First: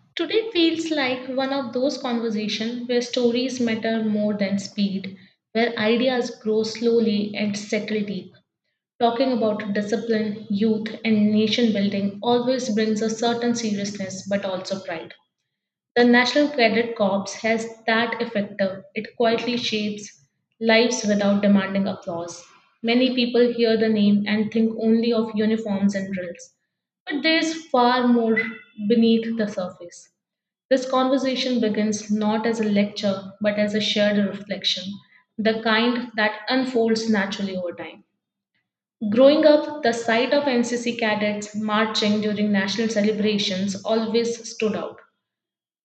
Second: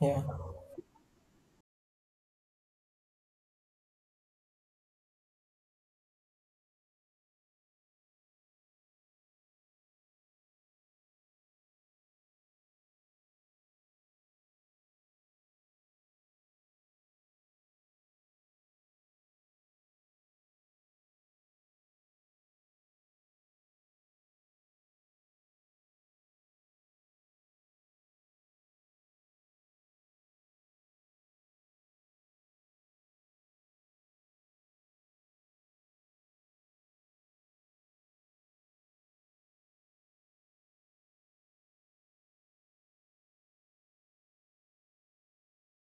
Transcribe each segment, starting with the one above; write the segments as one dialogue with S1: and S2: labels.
S1: Yeah,
S2: Today feels like one of those conversations where stories matter more than speed, where ideas grow slowly and settle deep. Talking about discipline, youth, and nation building always brings a certain seriousness but also pride. The National Cadet Corps has that effect. It quietly shapes lives without demanding applause. Many people hear the name and think only of uniforms and drills, but there is far more beneath the surface. This conversation begins not as a lecture but as a shared reflection, the kind that unfolds naturally over time. Growing up, the sight of NCC cadets marching during national celebrations always stood out.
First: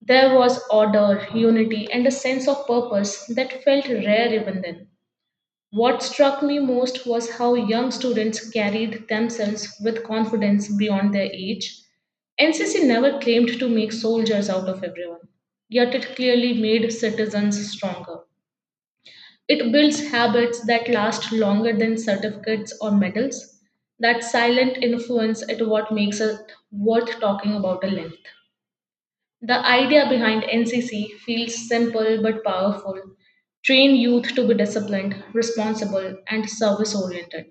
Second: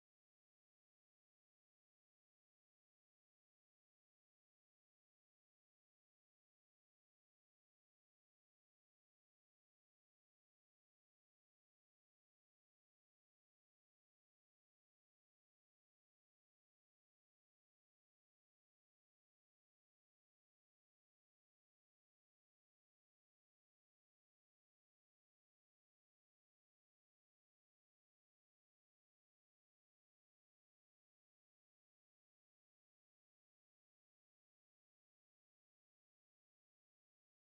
S2: There was order, unity, and a sense of purpose that felt rare even then. What struck me most was how young students carried themselves with confidence beyond their age. NCC never claimed to make soldiers out of everyone, yet it clearly made citizens stronger. It builds habits that last longer than certificates or medals. That silent influence is what makes it worth talking about at length. The idea behind NCC feels simple but powerful. Train youth to be disciplined, responsible, and service oriented.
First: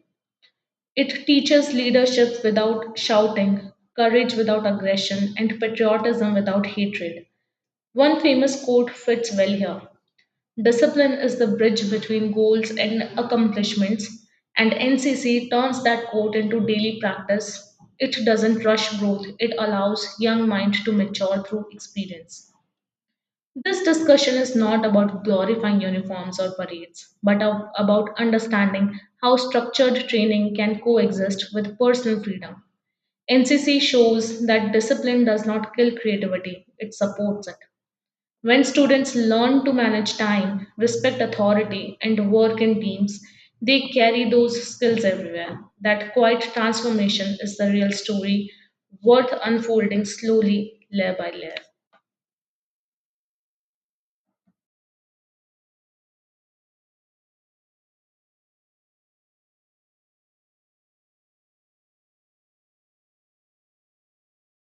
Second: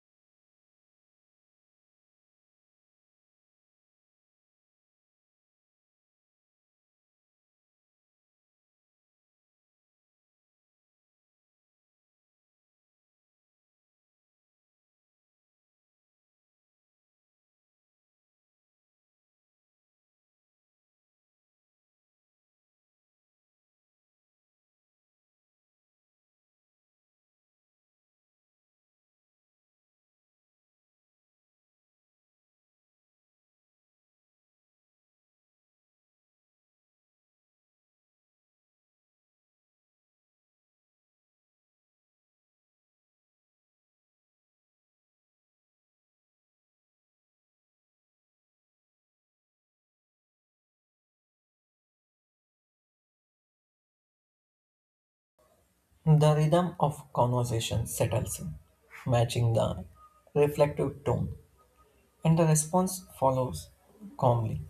S2: It teaches leadership without shouting, courage without aggression, and patriotism without hatred. One famous quote fits well here: discipline is the bridge between goals and accomplishments, and NCC turns that quote into daily practice. It doesn't rush growth, it allows young mind to mature through experience. This discussion is not about glorifying uniforms or parades, but about understanding how structured training can coexist with personal freedom. NCC shows that discipline does not kill creativity, it supports it. When students learn to manage time, respect authority, and work in teams, they carry those skills everywhere. That quiet transformation is the real story worth unfolding slowly, layer by layer.
S1: the rhythm of conversation settles in, matching the reflective tone, and the response follows calmly.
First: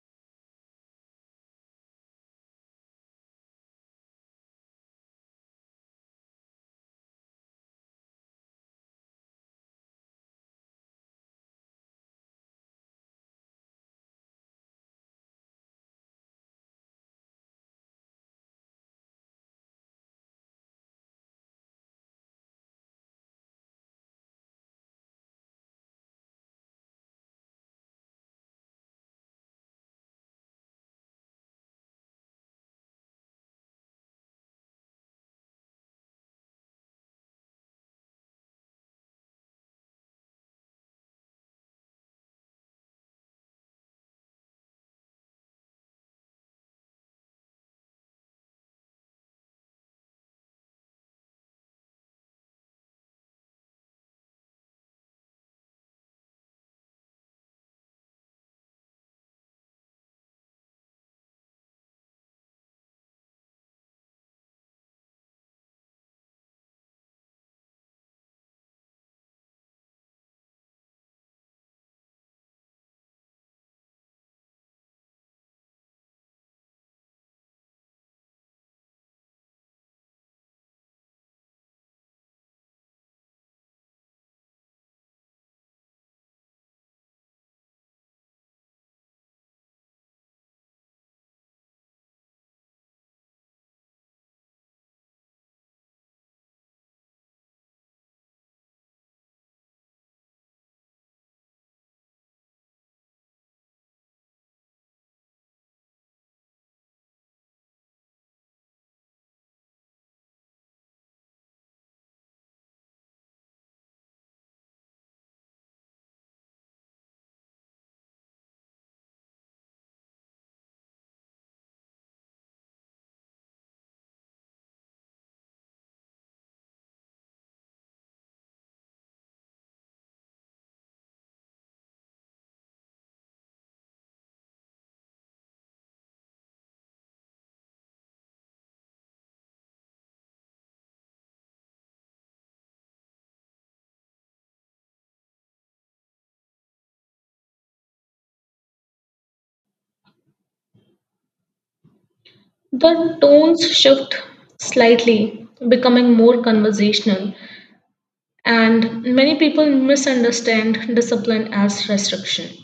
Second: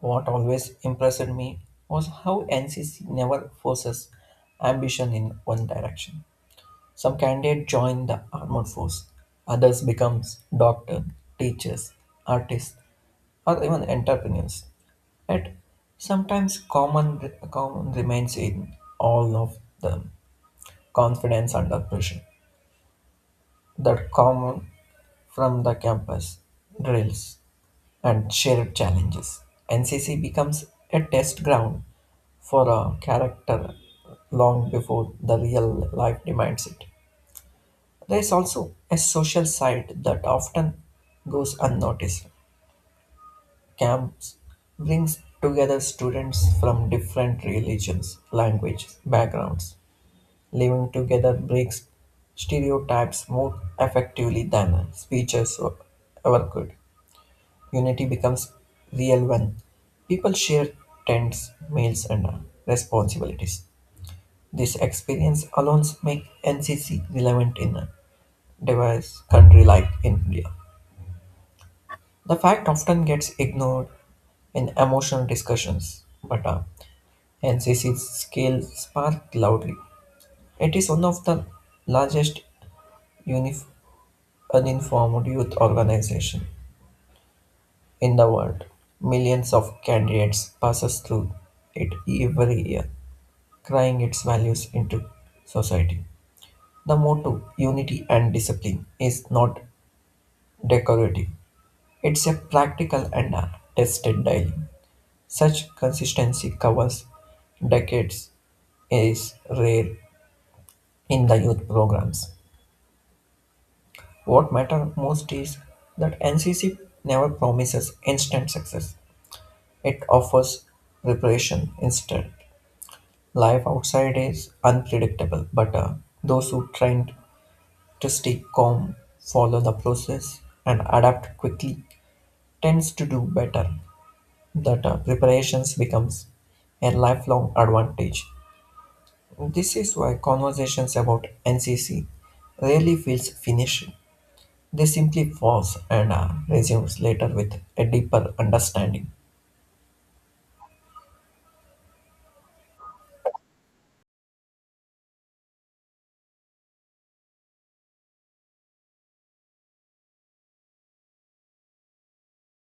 S1: What always impressed me was how NCC never forces ambition in one direction. Some candidates join the armed force, others becomes doctor, teachers, artists, or even entrepreneurs. Yet sometimes common remains in all of them confidence under pressure. That common from the campus, drills, and shared challenges. NCC becomes a test ground for a character long before the real life demands it. There is also a social side that often goes unnoticed. Camps brings together students from different religions, languages, backgrounds. Living together breaks stereotypes more effectively than speeches ever could. Unity becomes real when people share tents, meals, and responsibilities. This experience alone makes NCC relevant in a diverse country like India. The fact often gets ignored in emotional discussions, but NCC's scale sparked loudly. It is one of the largest unif- uninformed youth organization in the world. Millions of candidates passes through it every year, crying its values into society. The motto unity and discipline is not decorative. It's a practical and a tested daily. Such consistency covers decades is rare in the youth programs. What matters most is that NCC never promises instant success. It offers preparation instead. Life outside is unpredictable, but those who try to stay calm, follow the process, and adapt quickly tends to do better. That preparations becomes a lifelong advantage. This is why conversations about NCC rarely feels finished. They simply pause and resumes later with a deeper understanding.
S2: The tones shift slightly, becoming more conversational, and many people misunderstand discipline as restriction.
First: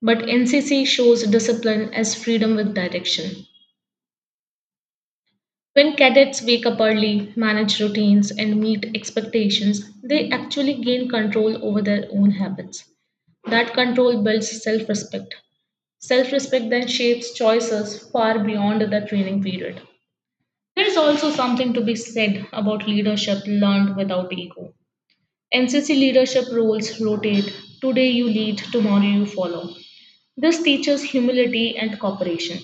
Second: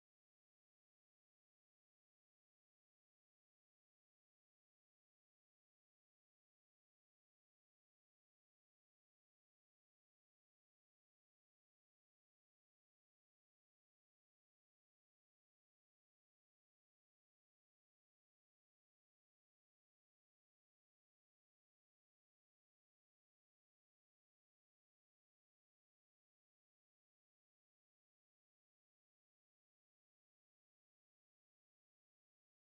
S2: But NCC shows discipline as freedom with direction. When cadets wake up early, manage routines, and meet expectations, they actually gain control over their own habits. That control builds self respect. Self respect then shapes choices far beyond the training period. There is also something to be said about leadership learned without ego. NCC leadership roles rotate. Today you lead, tomorrow you follow. This teaches humility and cooperation.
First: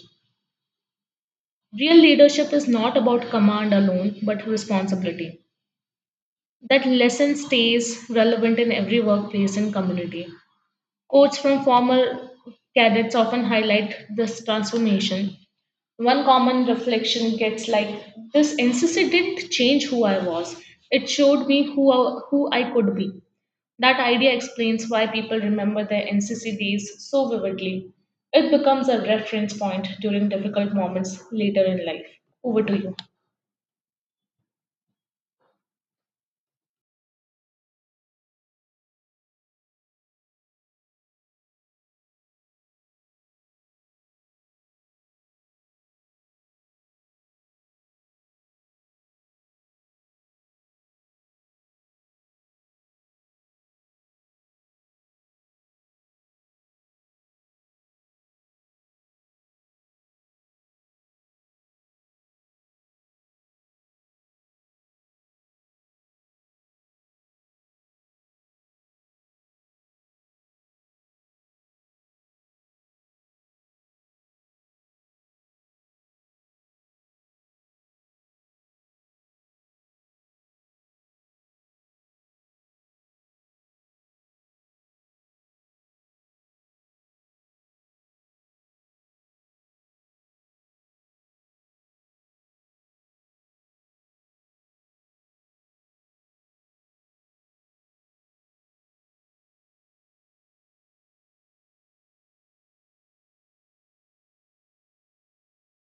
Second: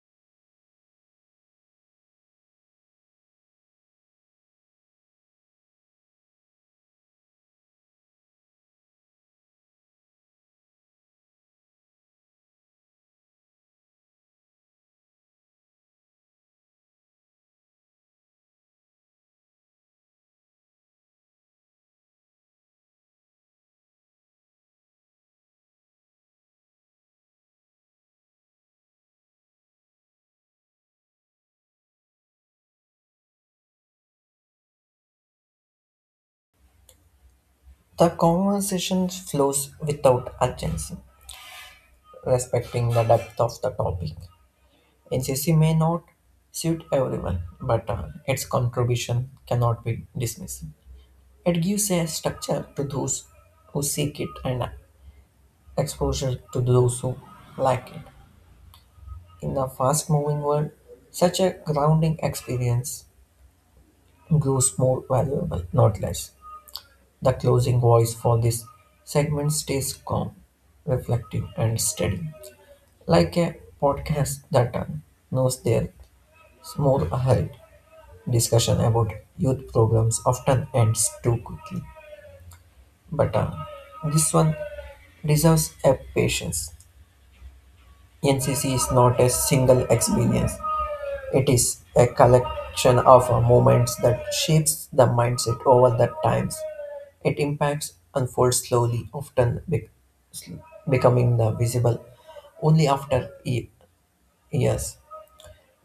S2: Real leadership is not about command alone, but responsibility. That lesson stays relevant in every workplace and community. Quotes from former cadets often highlight this transformation. One common reflection gets like this: NCC didn't change who I was. It showed me who I could be. That idea explains why people remember their NCC days so vividly. It becomes a reference point during difficult moments later in life. Over to you.
S1: The conversation flows without urgency, respecting the depth of the topic. NCC may not suit everyone, but its contribution cannot be dismissed. It gives a structure to those who seek it and exposure to those who lack it. In the fast moving world, such a grounding experience grows more valuable, not less. The closing voice for this segment stays calm, reflective, and steady, like a podcast that knows their small ahead. Discussion about youth programs often ends too quickly, but this one deserves a patience. NCC is not a single experience; it is a collection of moments that shapes the mindset over the times. It impacts unfolds slowly, often becoming the visible only after years.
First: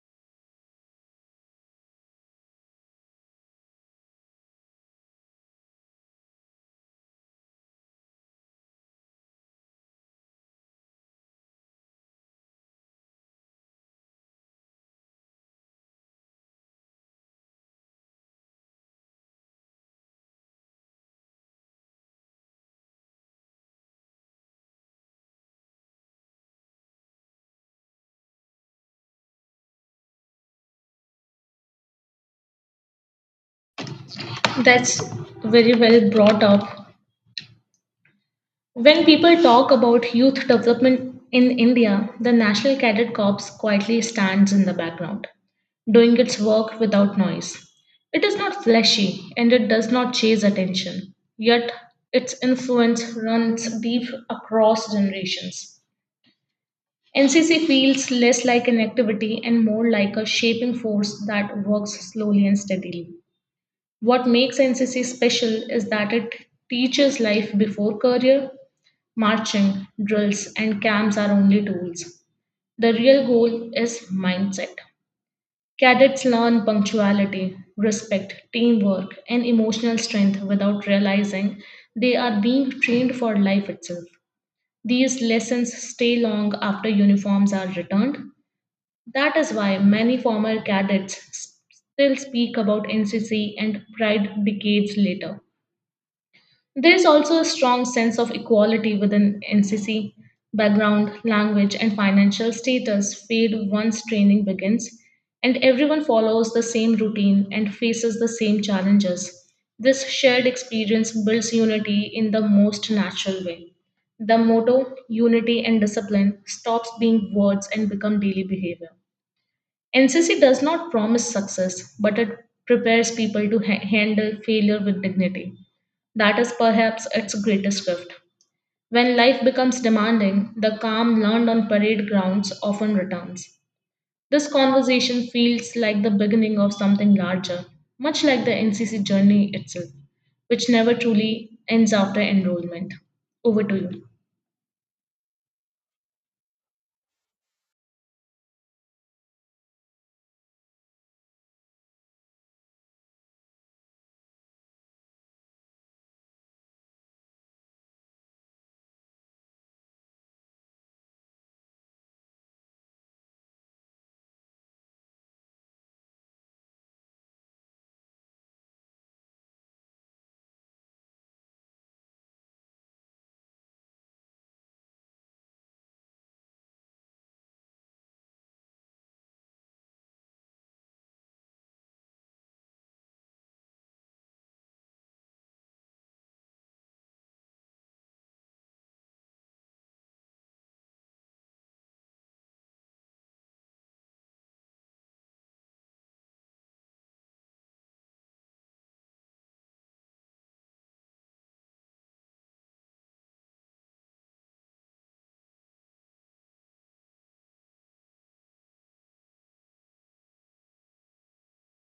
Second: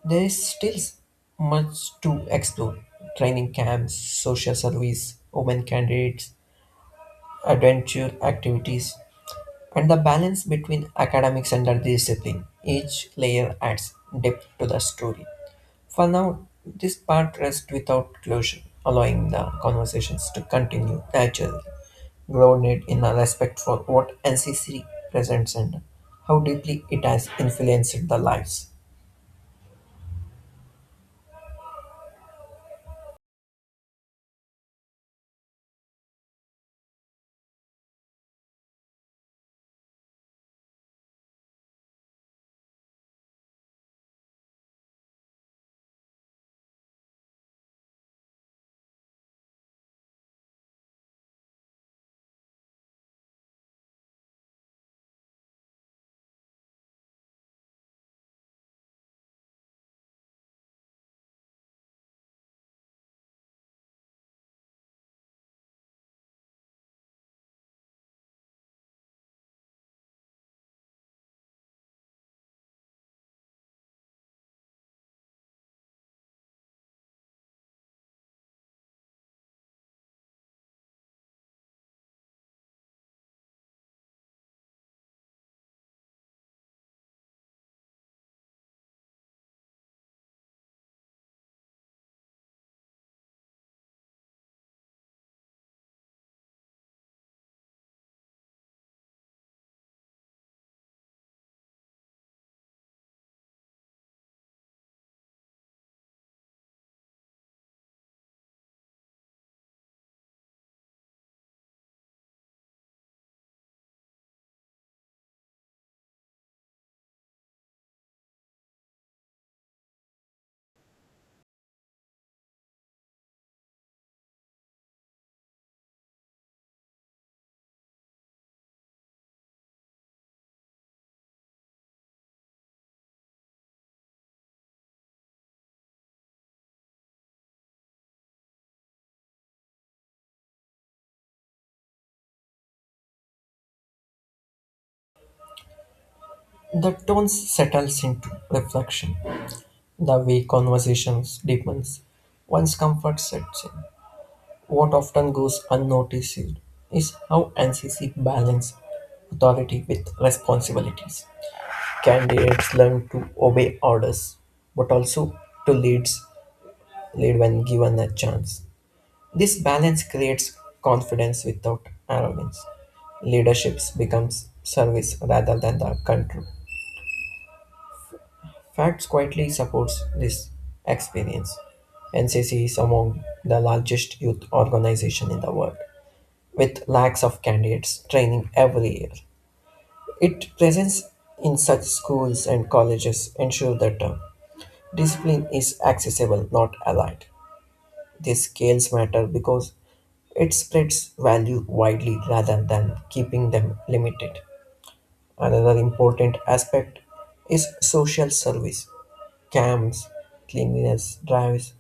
S1: There is still much to explore training camps, social service, women candidates, adventure activities, and the balance between academics and the discipline. Each layer adds depth to the story. For now, this part rests without closure, allowing the conversations to continue naturally, grounded in a respect for what NCC presents and how deeply it has influenced the lives.
S2: That's very well brought up. When people talk about youth development in India, the National Cadet Corps quietly stands in the background, doing its work without noise. It is not flashy and it does not chase attention, yet its influence runs deep across generations. NCC feels less like an activity and more like a shaping force that works slowly and steadily. What makes NCC special is that it teaches life before career. Marching, drills, and camps are only tools. The real goal is mindset. Cadets learn punctuality, respect, teamwork, and emotional strength without realizing they are being trained for life itself. These lessons stay long after uniforms are returned. That is why many former still speak about NCC and pride decades later. There is also a strong sense of equality within NCC. Background, language, and financial status fade once training begins, and everyone follows the same routine and faces the same challenges. This shared experience builds unity in the most natural way. The motto, unity and discipline, stops being words and become daily behavior. NCC does not promise success, but it prepares people to handle failure with dignity. That is perhaps its greatest gift. When life becomes demanding, the calm learned on parade grounds often returns. This conversation feels like the beginning of something larger, much like the NCC journey itself, which never truly ends after enrollment. Over to you.
S1: The tone settles into reflection. The way conversations deepens, once comfort sets in, what often goes unnoticed is how NCC balances authority with responsibilities. Candidates learn to obey orders, but also to leads, lead when given a chance. This balance creates confidence without arrogance. Leadership becomes service rather than the control. Facts quietly supports this experience. NCC is among the largest youth organization in the world, with lakhs of candidates training every year. Its presence in such schools and colleges ensure that discipline is accessible, not allied. These scales matter because it spreads value widely rather than keeping them limited. Another important aspect is social service. Camps, cleanliness drives,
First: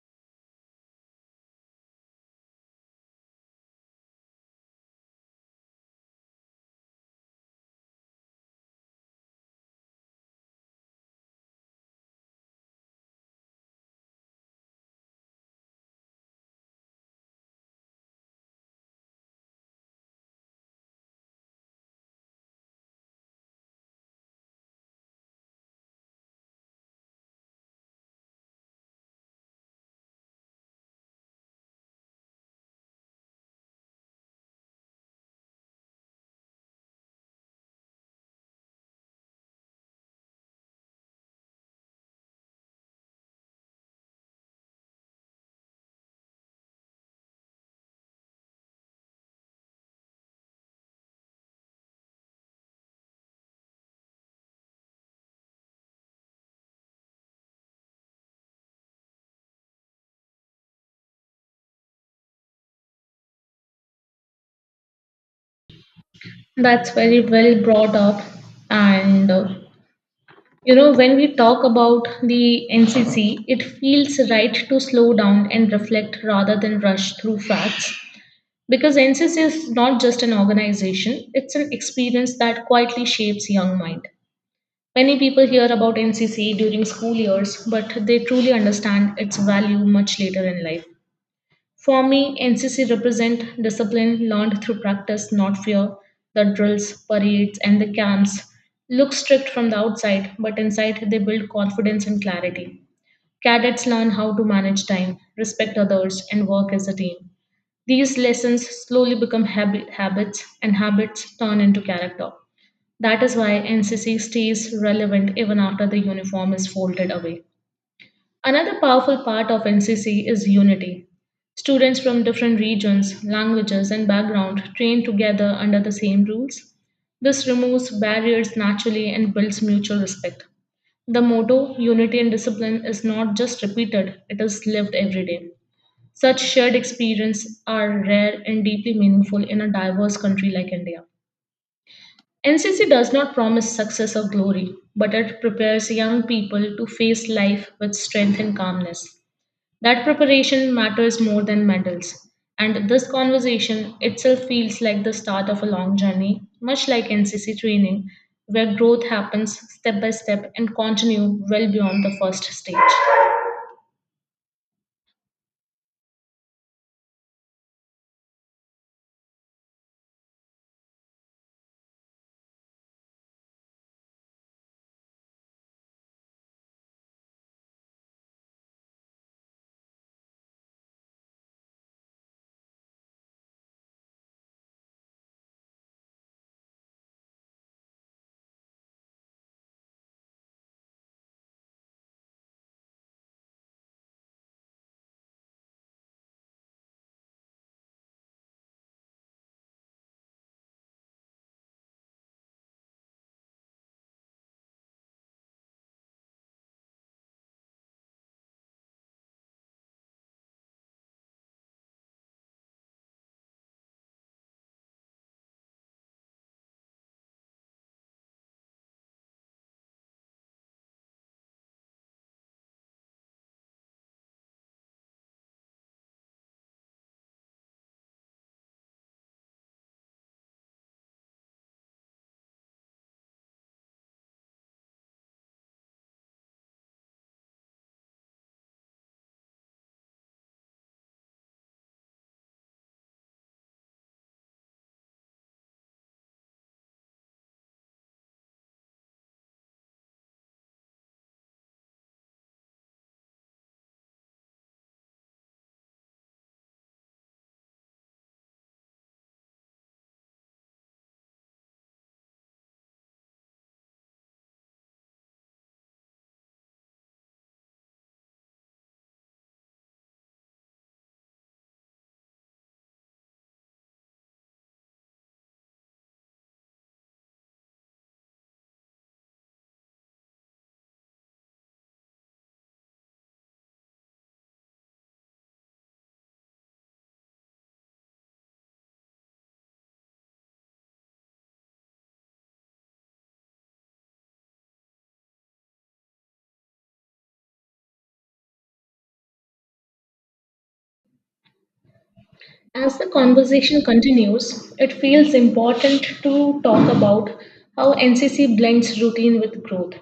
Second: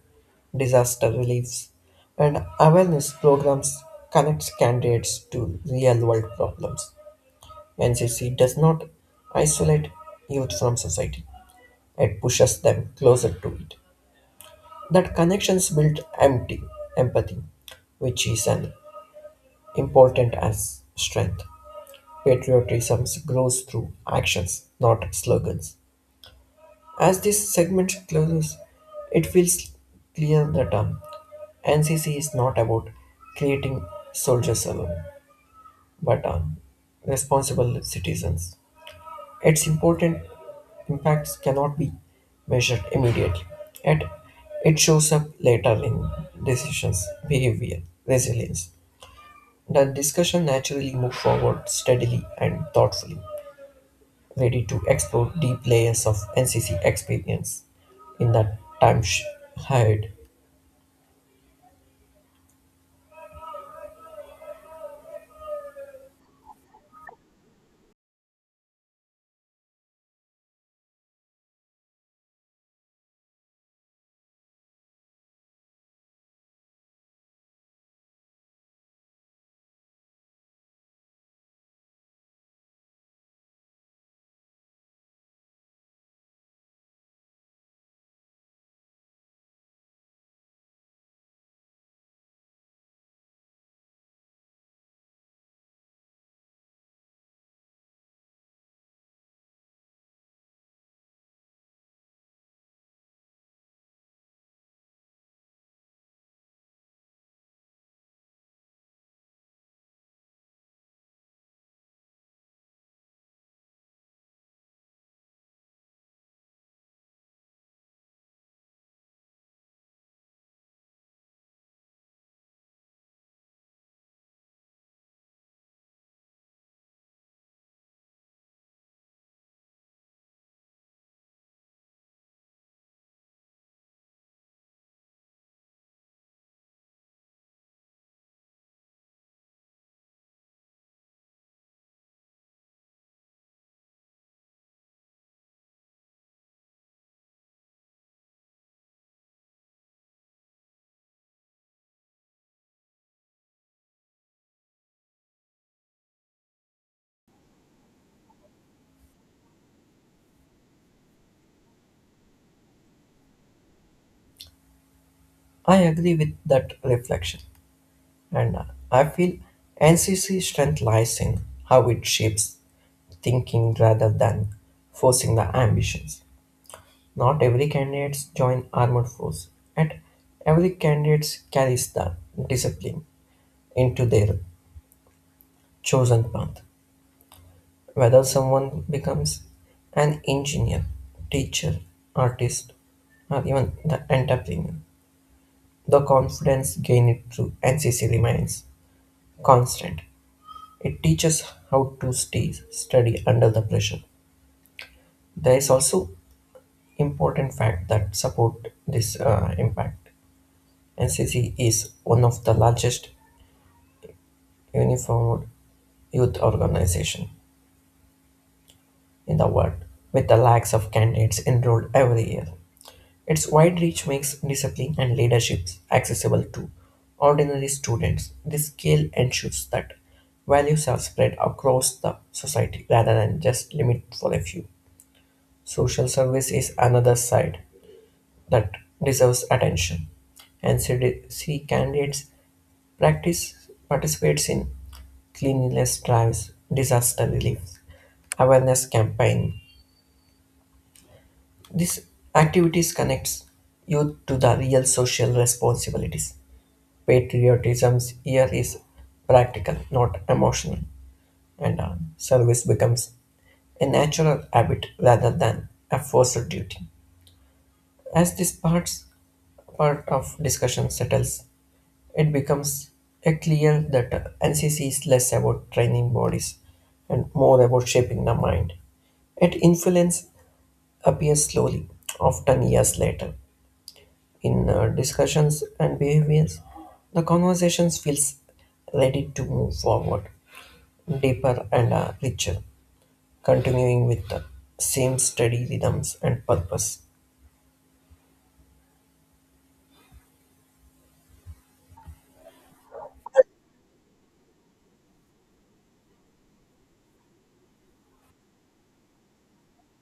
S1: disaster reliefs, and awareness programs connects candidates to real-world problems. NCC does not isolate youth from society. It pushes them closer to it. That connections build empty empathy, which is an important as strength. Patriotism grows through actions, not slogans. As this segment closes, it feels clear that NCC is not about creating soldiers alone, but responsible citizens. Its important impacts cannot be measured immediately, yet it shows up later in decisions, behavior, resilience. The discussion naturally moves forward steadily and thoughtfully, ready to explore deep layers of NCC experience in that ahead.
S2: That's very well brought up, and when we talk about the NCC, it feels right to slow down and reflect rather than rush through facts. Because NCC is not just an organization, it's an experience that quietly shapes young mind. Many people hear about NCC during school years, but they truly understand its value much later in life. For me, NCC represent discipline learned through practice, not fear. The drills, parades, and the camps look strict from the outside, but inside they build confidence and clarity. Cadets learn how to manage time, respect others, and work as a team. These lessons slowly become habits, and habits turn into character. That is why NCC stays relevant even after the uniform is folded away. Another powerful part of NCC is unity. Students from different regions, languages, and background train together under the same rules. This removes barriers naturally and builds mutual respect. The motto, unity and discipline, is not just repeated, it is lived every day. Such shared experiences are rare and deeply meaningful in a diverse country like India. NCC does not promise success or glory, but it prepares young people to face life with strength and calmness. That preparation matters more than medals. And this conversation itself feels like the start of a long journey, much like NCC training, where growth happens step by step and continue well beyond the first stage.
S1: I agree with that reflection. And I feel NCC strength lies in how it shapes thinking rather than forcing the ambitions. Not every candidate join armed force, and every candidate carries the discipline into their chosen path. Whether someone becomes an engineer, teacher, artist, or even the entrepreneur, the confidence gained through NCC remains constant. It teaches how to stay steady under the pressure. There is also important fact that support this impact. NCC is one of the largest uniformed youth organization in the world, with the lakhs of candidates enrolled every year. Its wide reach makes discipline and leadership accessible to ordinary students. This scale ensures that values are spread across the society rather than just limit for a few. Social service is another side that deserves attention. NCDC candidates practice participates in cleanliness drives, disaster relief, awareness campaign. These activities connects youth to the real social responsibilities. Patriotism here is practical, not emotional, and service becomes a natural habit rather than a forced duty. As this part of discussion settles, it becomes a clear that NCC is less about training bodies and more about shaping the mind. Its influence appears slowly, often years later. In discussions and behaviors, the conversations feels ready to move forward, deeper and richer, continuing with the same steady rhythms and purpose.
S2: As the conversation continues, it feels important to talk about how NCC blends routine with growth.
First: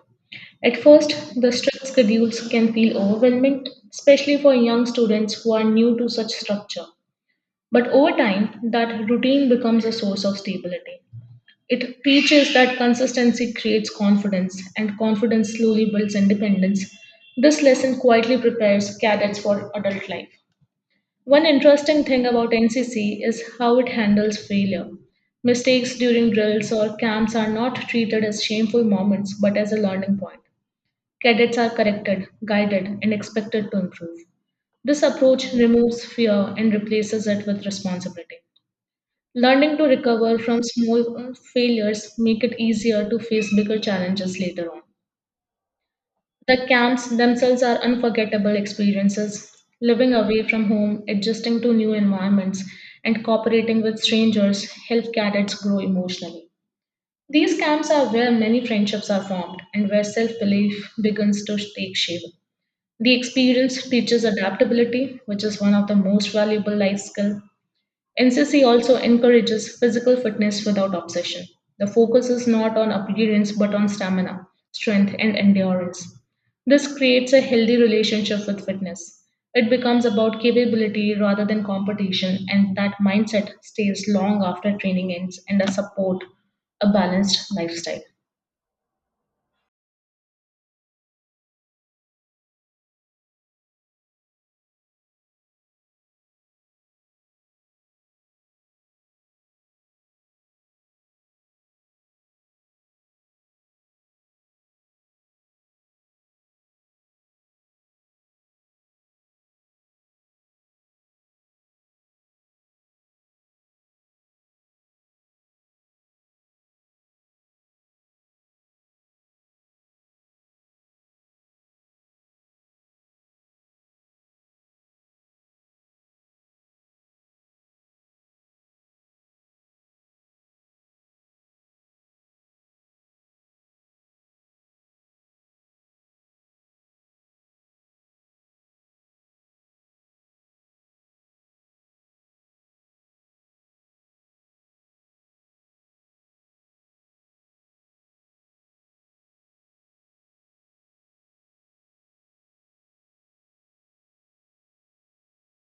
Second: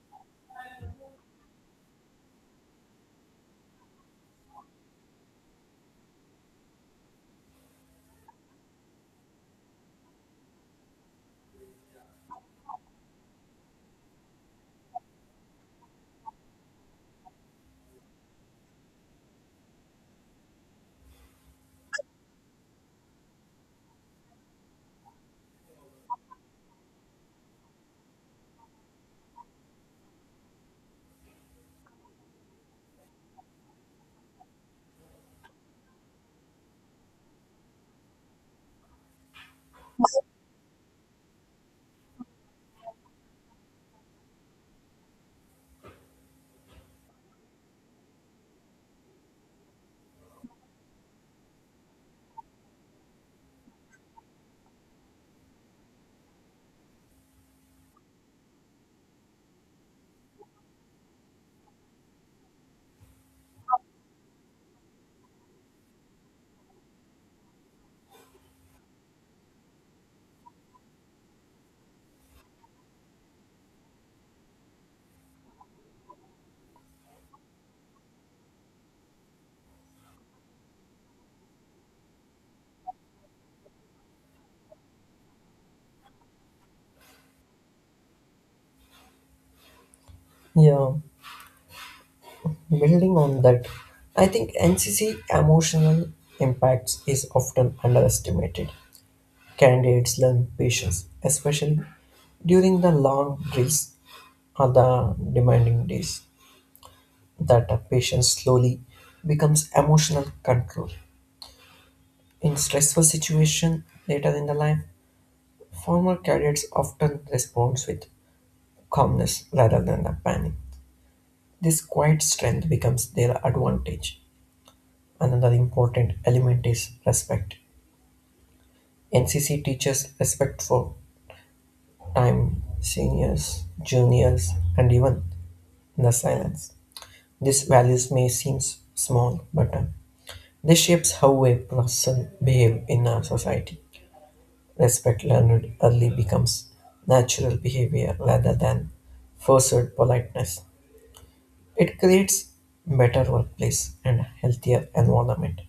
S2: At first, the strict schedules can feel overwhelming, especially for young students who are new to such structure. But over time, that routine becomes a source of stability. It teaches that consistency creates confidence, and confidence slowly builds independence. This lesson quietly prepares cadets for adult life. One interesting thing about NCC is how it handles failure. Mistakes during drills or camps are not treated as shameful moments but as a learning point. Cadets are corrected, guided, and expected to improve. This approach removes fear and replaces it with responsibility. Learning to recover from small failures make it easier to face bigger challenges later on. The camps themselves are unforgettable experiences. Living away from home, adjusting to new environments, and cooperating with strangers help cadets grow emotionally. These camps are where many friendships are formed and where self belief begins to take shape. The experience teaches adaptability, which is one of the most valuable life skills. NCC also encourages physical fitness without obsession. The focus is not on appearance but on stamina, strength, and endurance. This creates a healthy relationship with fitness. It becomes about capability rather than competition, and that mindset stays long after training ends and a support a balanced lifestyle.
S1: Yeah, building on that, I think NCC emotional impacts is often underestimated. Candidates learn patience, especially during the long days or the demanding days, that a patience slowly becomes emotional control. In stressful situation later in the life, former cadets often respond with calmness rather than the panic. This quiet strength becomes their advantage. Another important element is respect. NCC teaches respect for time, seniors, juniors, and even the silence. These values may seem small, but they shapes how a person behave in our society. Respect learned early becomes natural behavior rather than forced politeness. It creates better workplace and healthier environment.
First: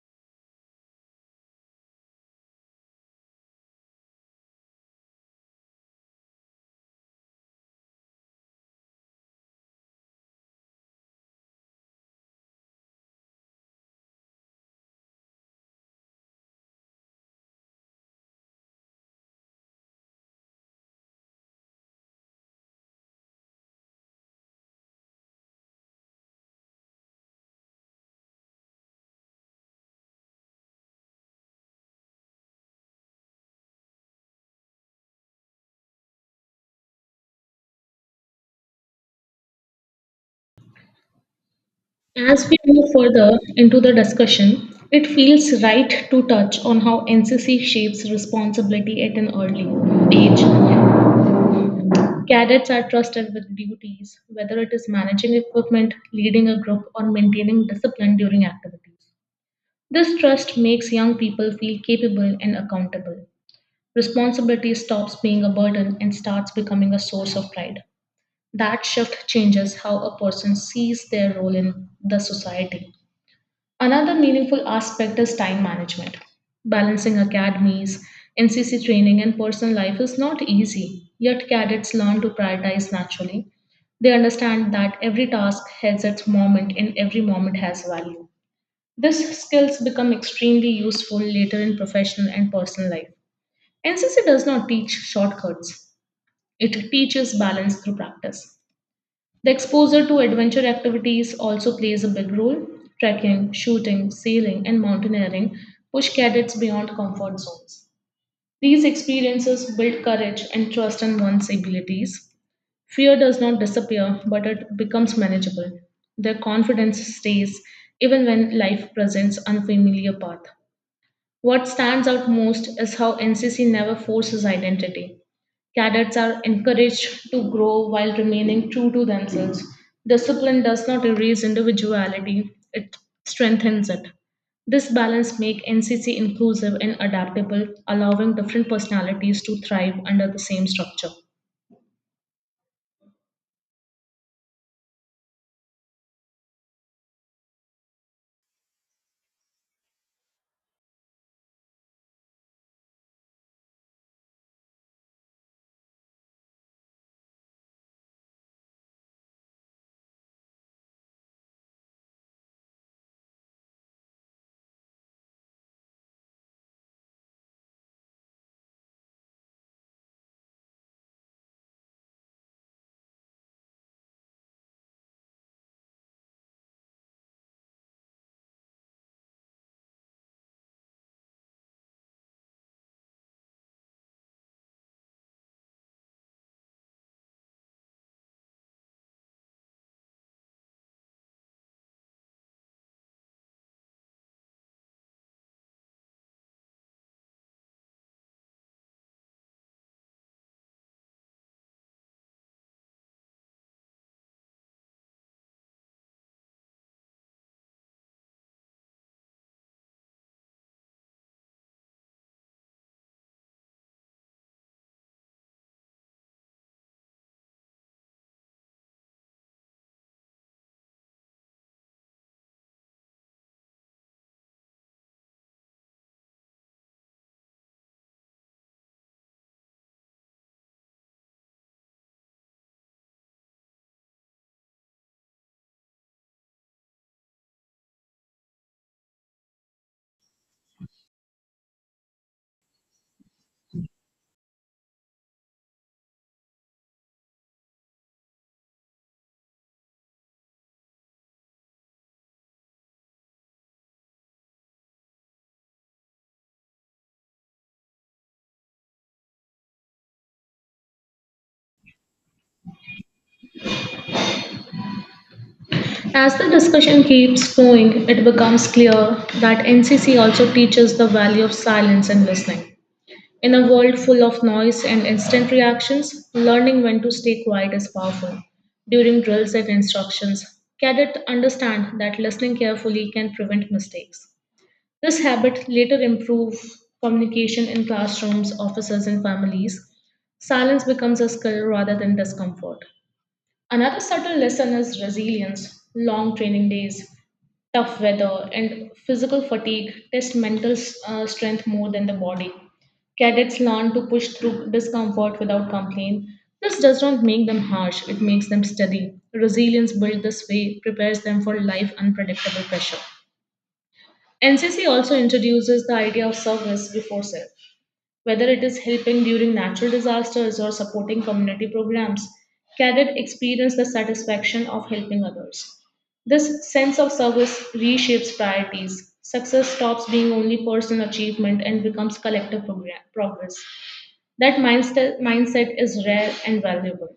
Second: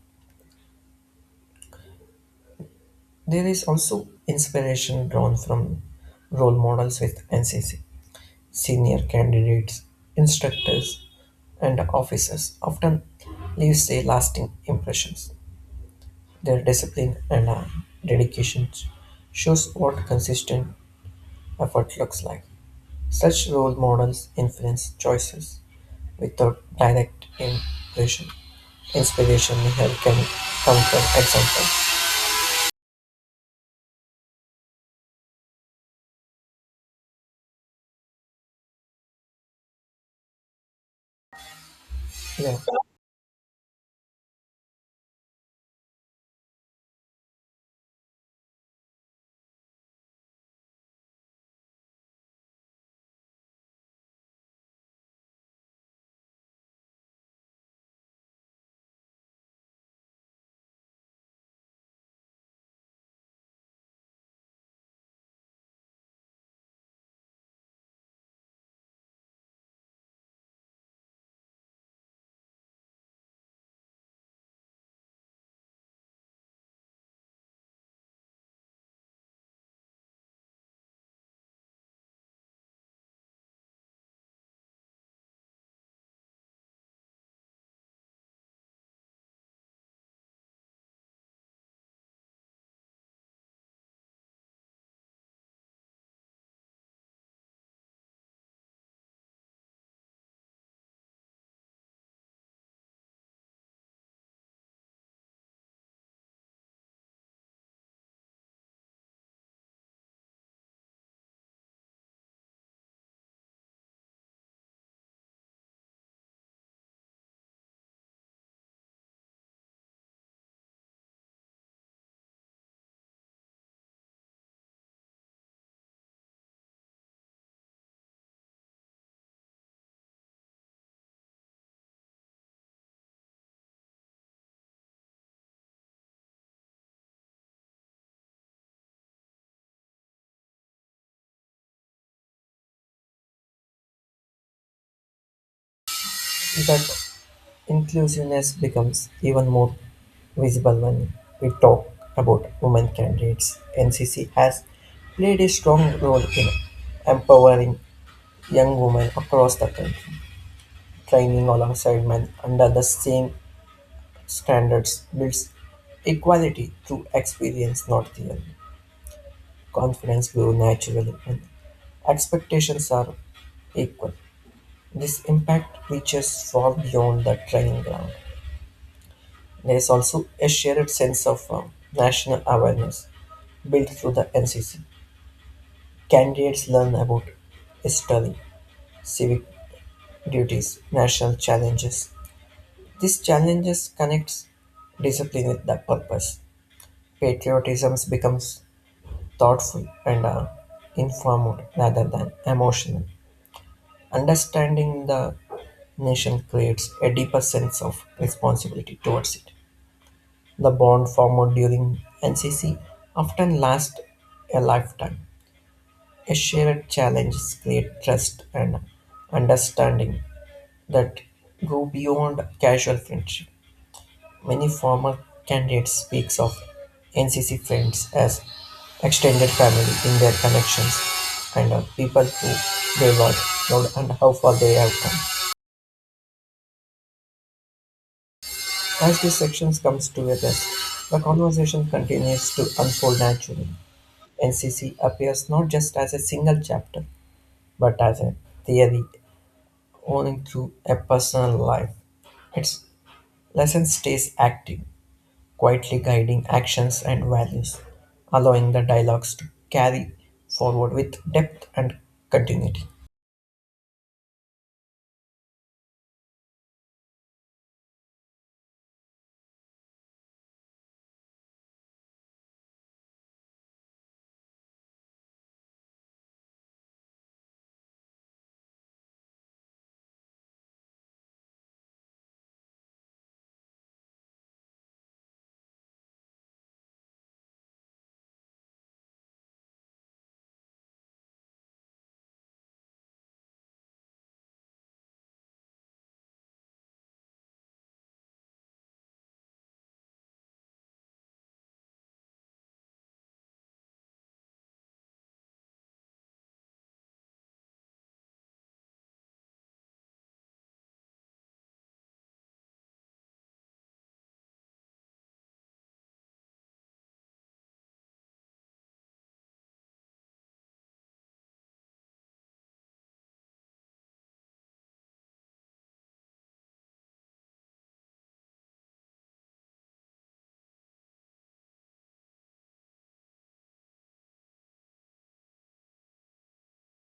S1: There is also inspiration drawn from role models with NCC. Senior candidates, instructors, and officers often leave a lasting impressions. Their discipline and dedication shows what consistent effort looks like. Such role models influence choices without direct impression. Inspiration here can come from example.
S2: As
S1: Yeah,
S2: we move further into the discussion, it feels right to touch on how NCC shapes responsibility at an early age. Cadets are trusted with duties, whether it is managing equipment, leading a group, or maintaining discipline during activities. This trust makes young people feel capable and accountable. Responsibility stops being a burden and starts becoming a source of pride. That shift changes how a person sees their role in the society. Another meaningful aspect is time management. Balancing academies, NCC training, and personal life is not easy, yet cadets learn to prioritize naturally. They understand that every task has its moment and every moment has value. These skills become extremely useful later in professional and personal life. NCC does not teach shortcuts, it teaches balance through practice. The exposure to adventure activities also plays a big role. Trekking, shooting, sailing, and mountaineering push cadets beyond comfort zones. These experiences build courage and trust in one's abilities. Fear does not disappear, but it becomes manageable. Their confidence stays even when life presents unfamiliar path. What stands out most is how NCC never forces identity. Cadets are encouraged to grow while remaining true to themselves. Discipline does not erase individuality, it strengthens it. This balance makes NCC inclusive and adaptable, allowing different personalities to thrive under the same structure.
S1: that inclusiveness becomes even more visible when we talk about women candidates. NCC has played a strong role in empowering young women across the country. Training alongside men under the same standards builds equality through experience, not theory. Confidence grows naturally when expectations are equal. This impact reaches far beyond the training ground. There is also a shared sense of national awareness built through the NCC. Candidates learn about history, civic duties, national challenges. These challenges connects discipline with the purpose. Patriotism becomes thoughtful and informed rather than emotional. Understanding the nation creates a deeper sense of responsibility towards it. The bond formed during NCC often lasts a lifetime. A shared challenge creates trust and understanding that go beyond casual friendship. Many former candidates speaks of NCC friends as extended family in their connections and people who they work with and how far they have come. As these sections comes together, the conversation continues to unfold naturally. NCC appears not just as a single chapter, but as a theory owning to a personal life. Its lesson stays active, quietly guiding actions and values, allowing the dialogues to carry forward with depth and continuity.
S2: As the discussion keeps going, it becomes clear that NCC also teaches the value of silence and listening. In a world full of noise and instant reactions, learning when to stay quiet is powerful. During drills and instructions, cadets understand that listening carefully can prevent mistakes. This habit later improves communication in classrooms, offices, and families. Silence becomes a skill rather than discomfort. Another subtle lesson is resilience. Long training days, tough weather, and physical fatigue test mental strength more than the body. Cadets learn to push through discomfort without complaint. This does not make them harsh, it makes them steady. Resilience built this way prepares them for life unpredictable pressure. NCC also introduces the idea of service before self, whether it is helping during natural disasters or supporting community programs, cadet experience the satisfaction of helping others. This sense of service reshapes priorities. Success stops being only personal achievement and becomes collective progress. That mindset is rare and valuable.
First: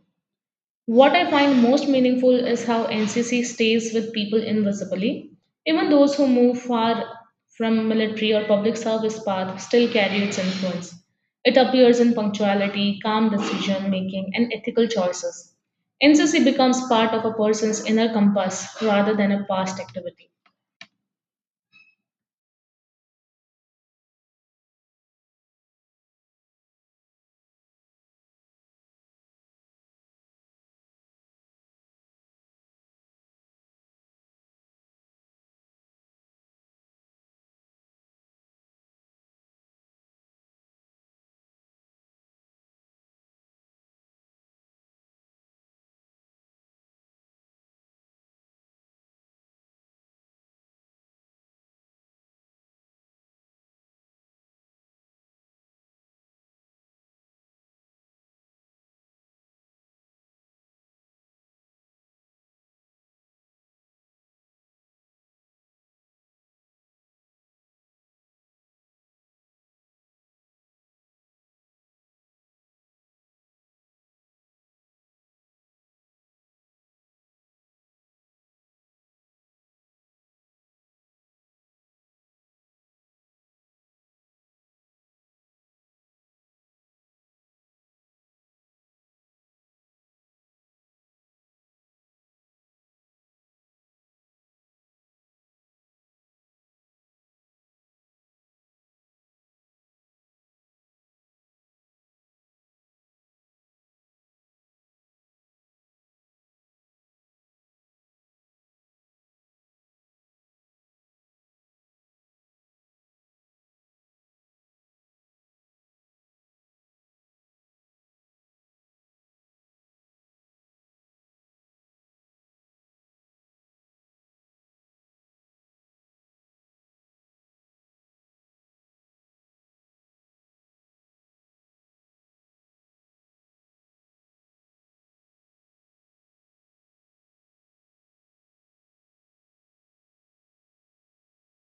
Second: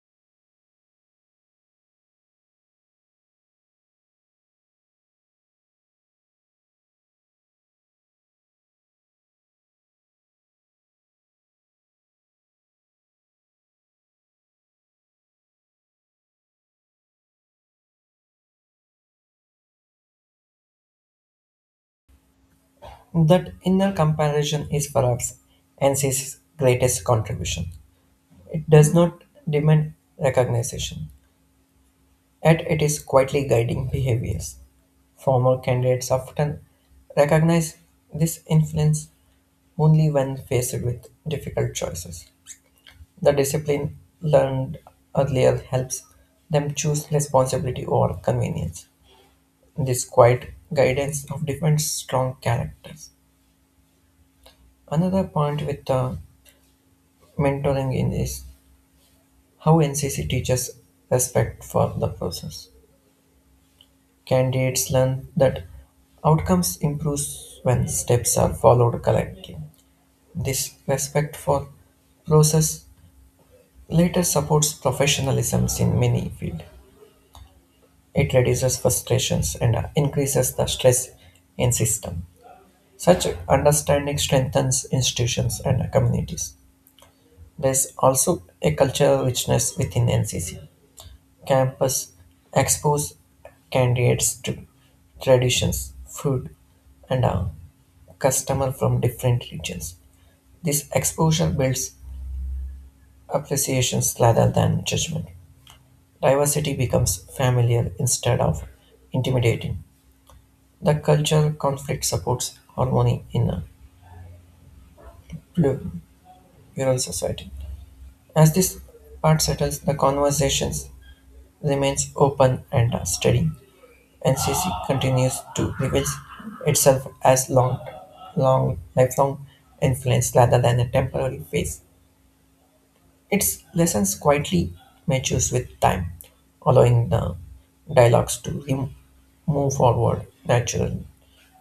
S2: What I find most meaningful is how NCC stays with people invisibly. Even those who move far from military or public service path still carry its influence. It appears in punctuality, calm decision making, and ethical choices. NCC becomes part of a person's inner compass rather than a past activity.
S1: That inner comparison is perhaps NCC's greatest contribution. It does not demand recognition, yet it is quietly guiding behaviors. Former candidates often recognize this influence only when faced with difficult choices. The discipline learned earlier helps them choose responsibility over convenience. This quiet guidance of different strong characters. Another point with the mentoring in is how NCC teaches respect for the process. Candidates learn that outcomes improve when steps are followed correctly. This respect for process later supports professionalism in many fields. It reduces frustrations and increases the stress in system. Such understanding strengthens institutions and communities. There's also a cultural richness within NCC. Campus expose candidates to traditions, food, and customer from different regions. This exposure builds appreciations rather than judgment. Diversity becomes familiar instead of intimidating. The cultural conflict supports harmony in a plu- plural society. As this part settles, the conversations remains open and steady. NCC continues to reveal itself as lifelong influence rather than a temporary phase. Its lessons quietly matures with time, allowing the dialogues to move forward naturally,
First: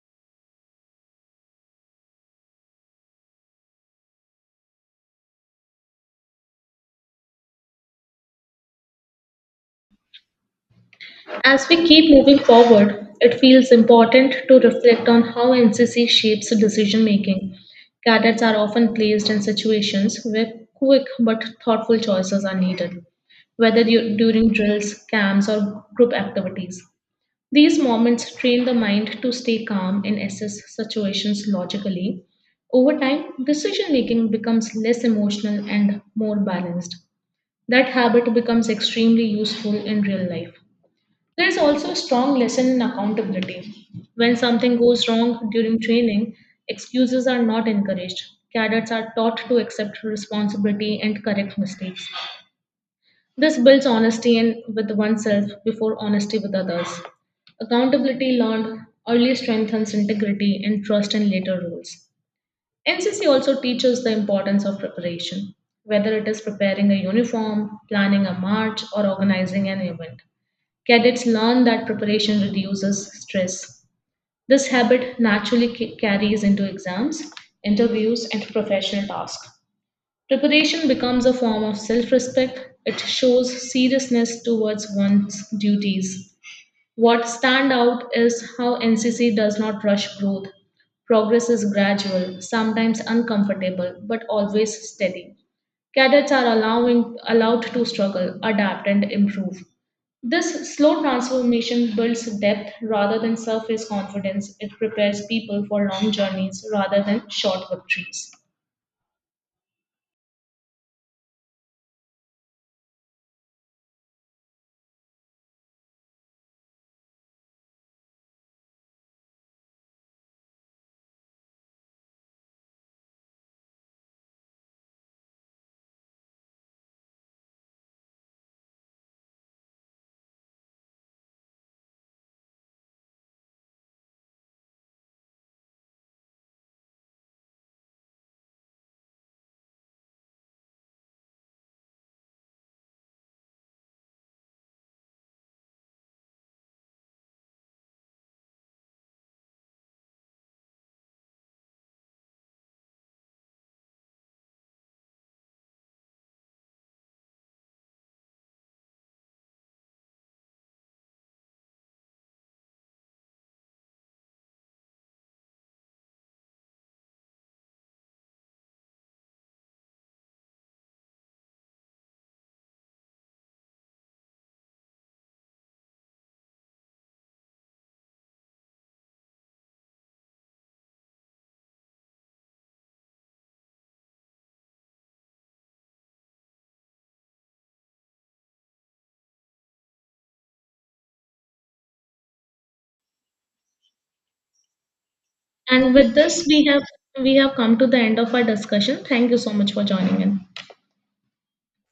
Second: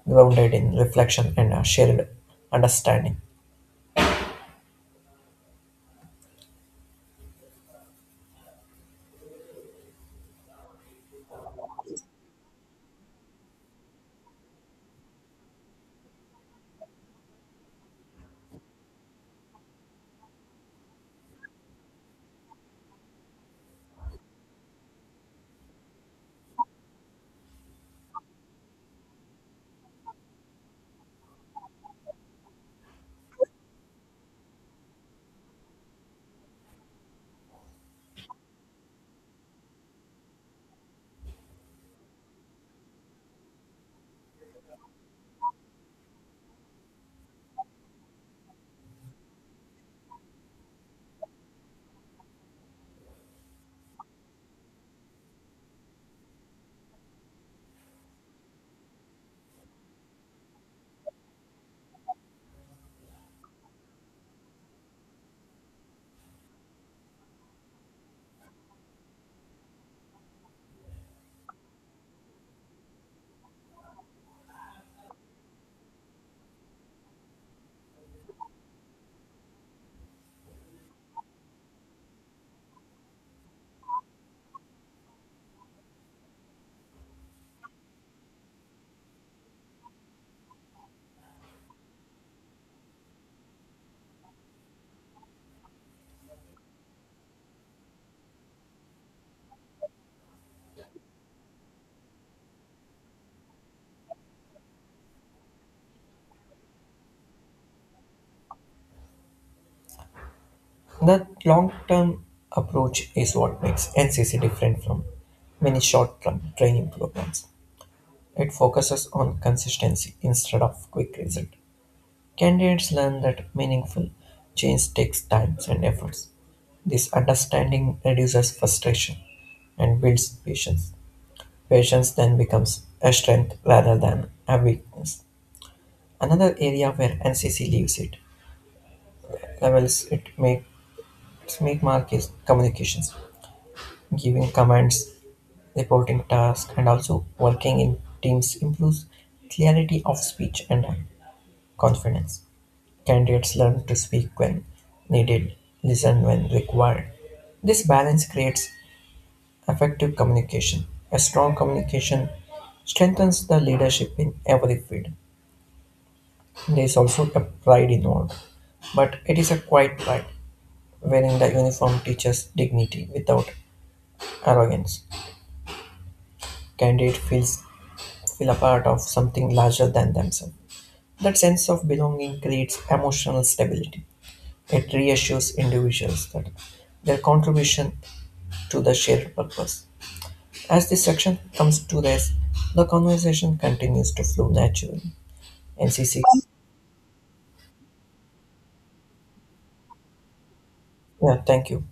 S1: grounded in reflection and a shared understanding.
S2: As we keep moving forward, it feels important to reflect on how NCC shapes decision making. Cadets are often placed in situations where quick but thoughtful choices are needed, whether during drills, camps, or group activities. These moments train the mind to stay calm and assess situations logically. Over time, decision making becomes less emotional and more balanced. That habit becomes extremely useful in real life. There is also a strong lesson in accountability. When something goes wrong during training, excuses are not encouraged. Cadets are taught to accept responsibility and correct mistakes. This builds honesty in, with oneself before honesty with others. Accountability learned early strengthens integrity and trust in later roles. NCC also teaches the importance of preparation, whether it is preparing a uniform, planning a march, or organizing an event. Cadets learn that preparation reduces stress. This habit naturally carries into exams, interviews, and professional tasks. Preparation becomes a form of self respect, it shows seriousness towards one's duties. What stand out is how NCC does not rush growth. Progress is gradual, sometimes uncomfortable, but always steady. Cadets are allowed to struggle, adapt, and improve. This slow transformation builds depth rather than surface confidence. It prepares people for long journeys rather than short victories.
S1: That long-term approach is what makes NCC different from many short-term training programs. It focuses on consistency instead of quick result. Candidates learn that meaningful change takes time and efforts. This understanding reduces frustration and builds patience. Patience then becomes a strength rather than a weakness. Another area where NCC leaves it levels it makes make mark is communications. Giving commands reporting tasks, and also working in teams improves clarity of speech and confidence. Candidates learn to speak when needed, listen when required. This balance creates effective communication. A strong communication strengthens the leadership in every field. There is also a pride involved, but it is a quiet pride. Wearing the uniform teaches dignity without arrogance. Candidate feel a part of something larger than themselves. That sense of belonging creates emotional stability. It reassures individuals that their contribution to the shared purpose. As this section comes to this, the conversation continues to flow naturally.
S2: And with
S1: NCC.
S2: this, we have come to the end of our discussion. Thank you so much for joining in.
S1: Yeah, thank you.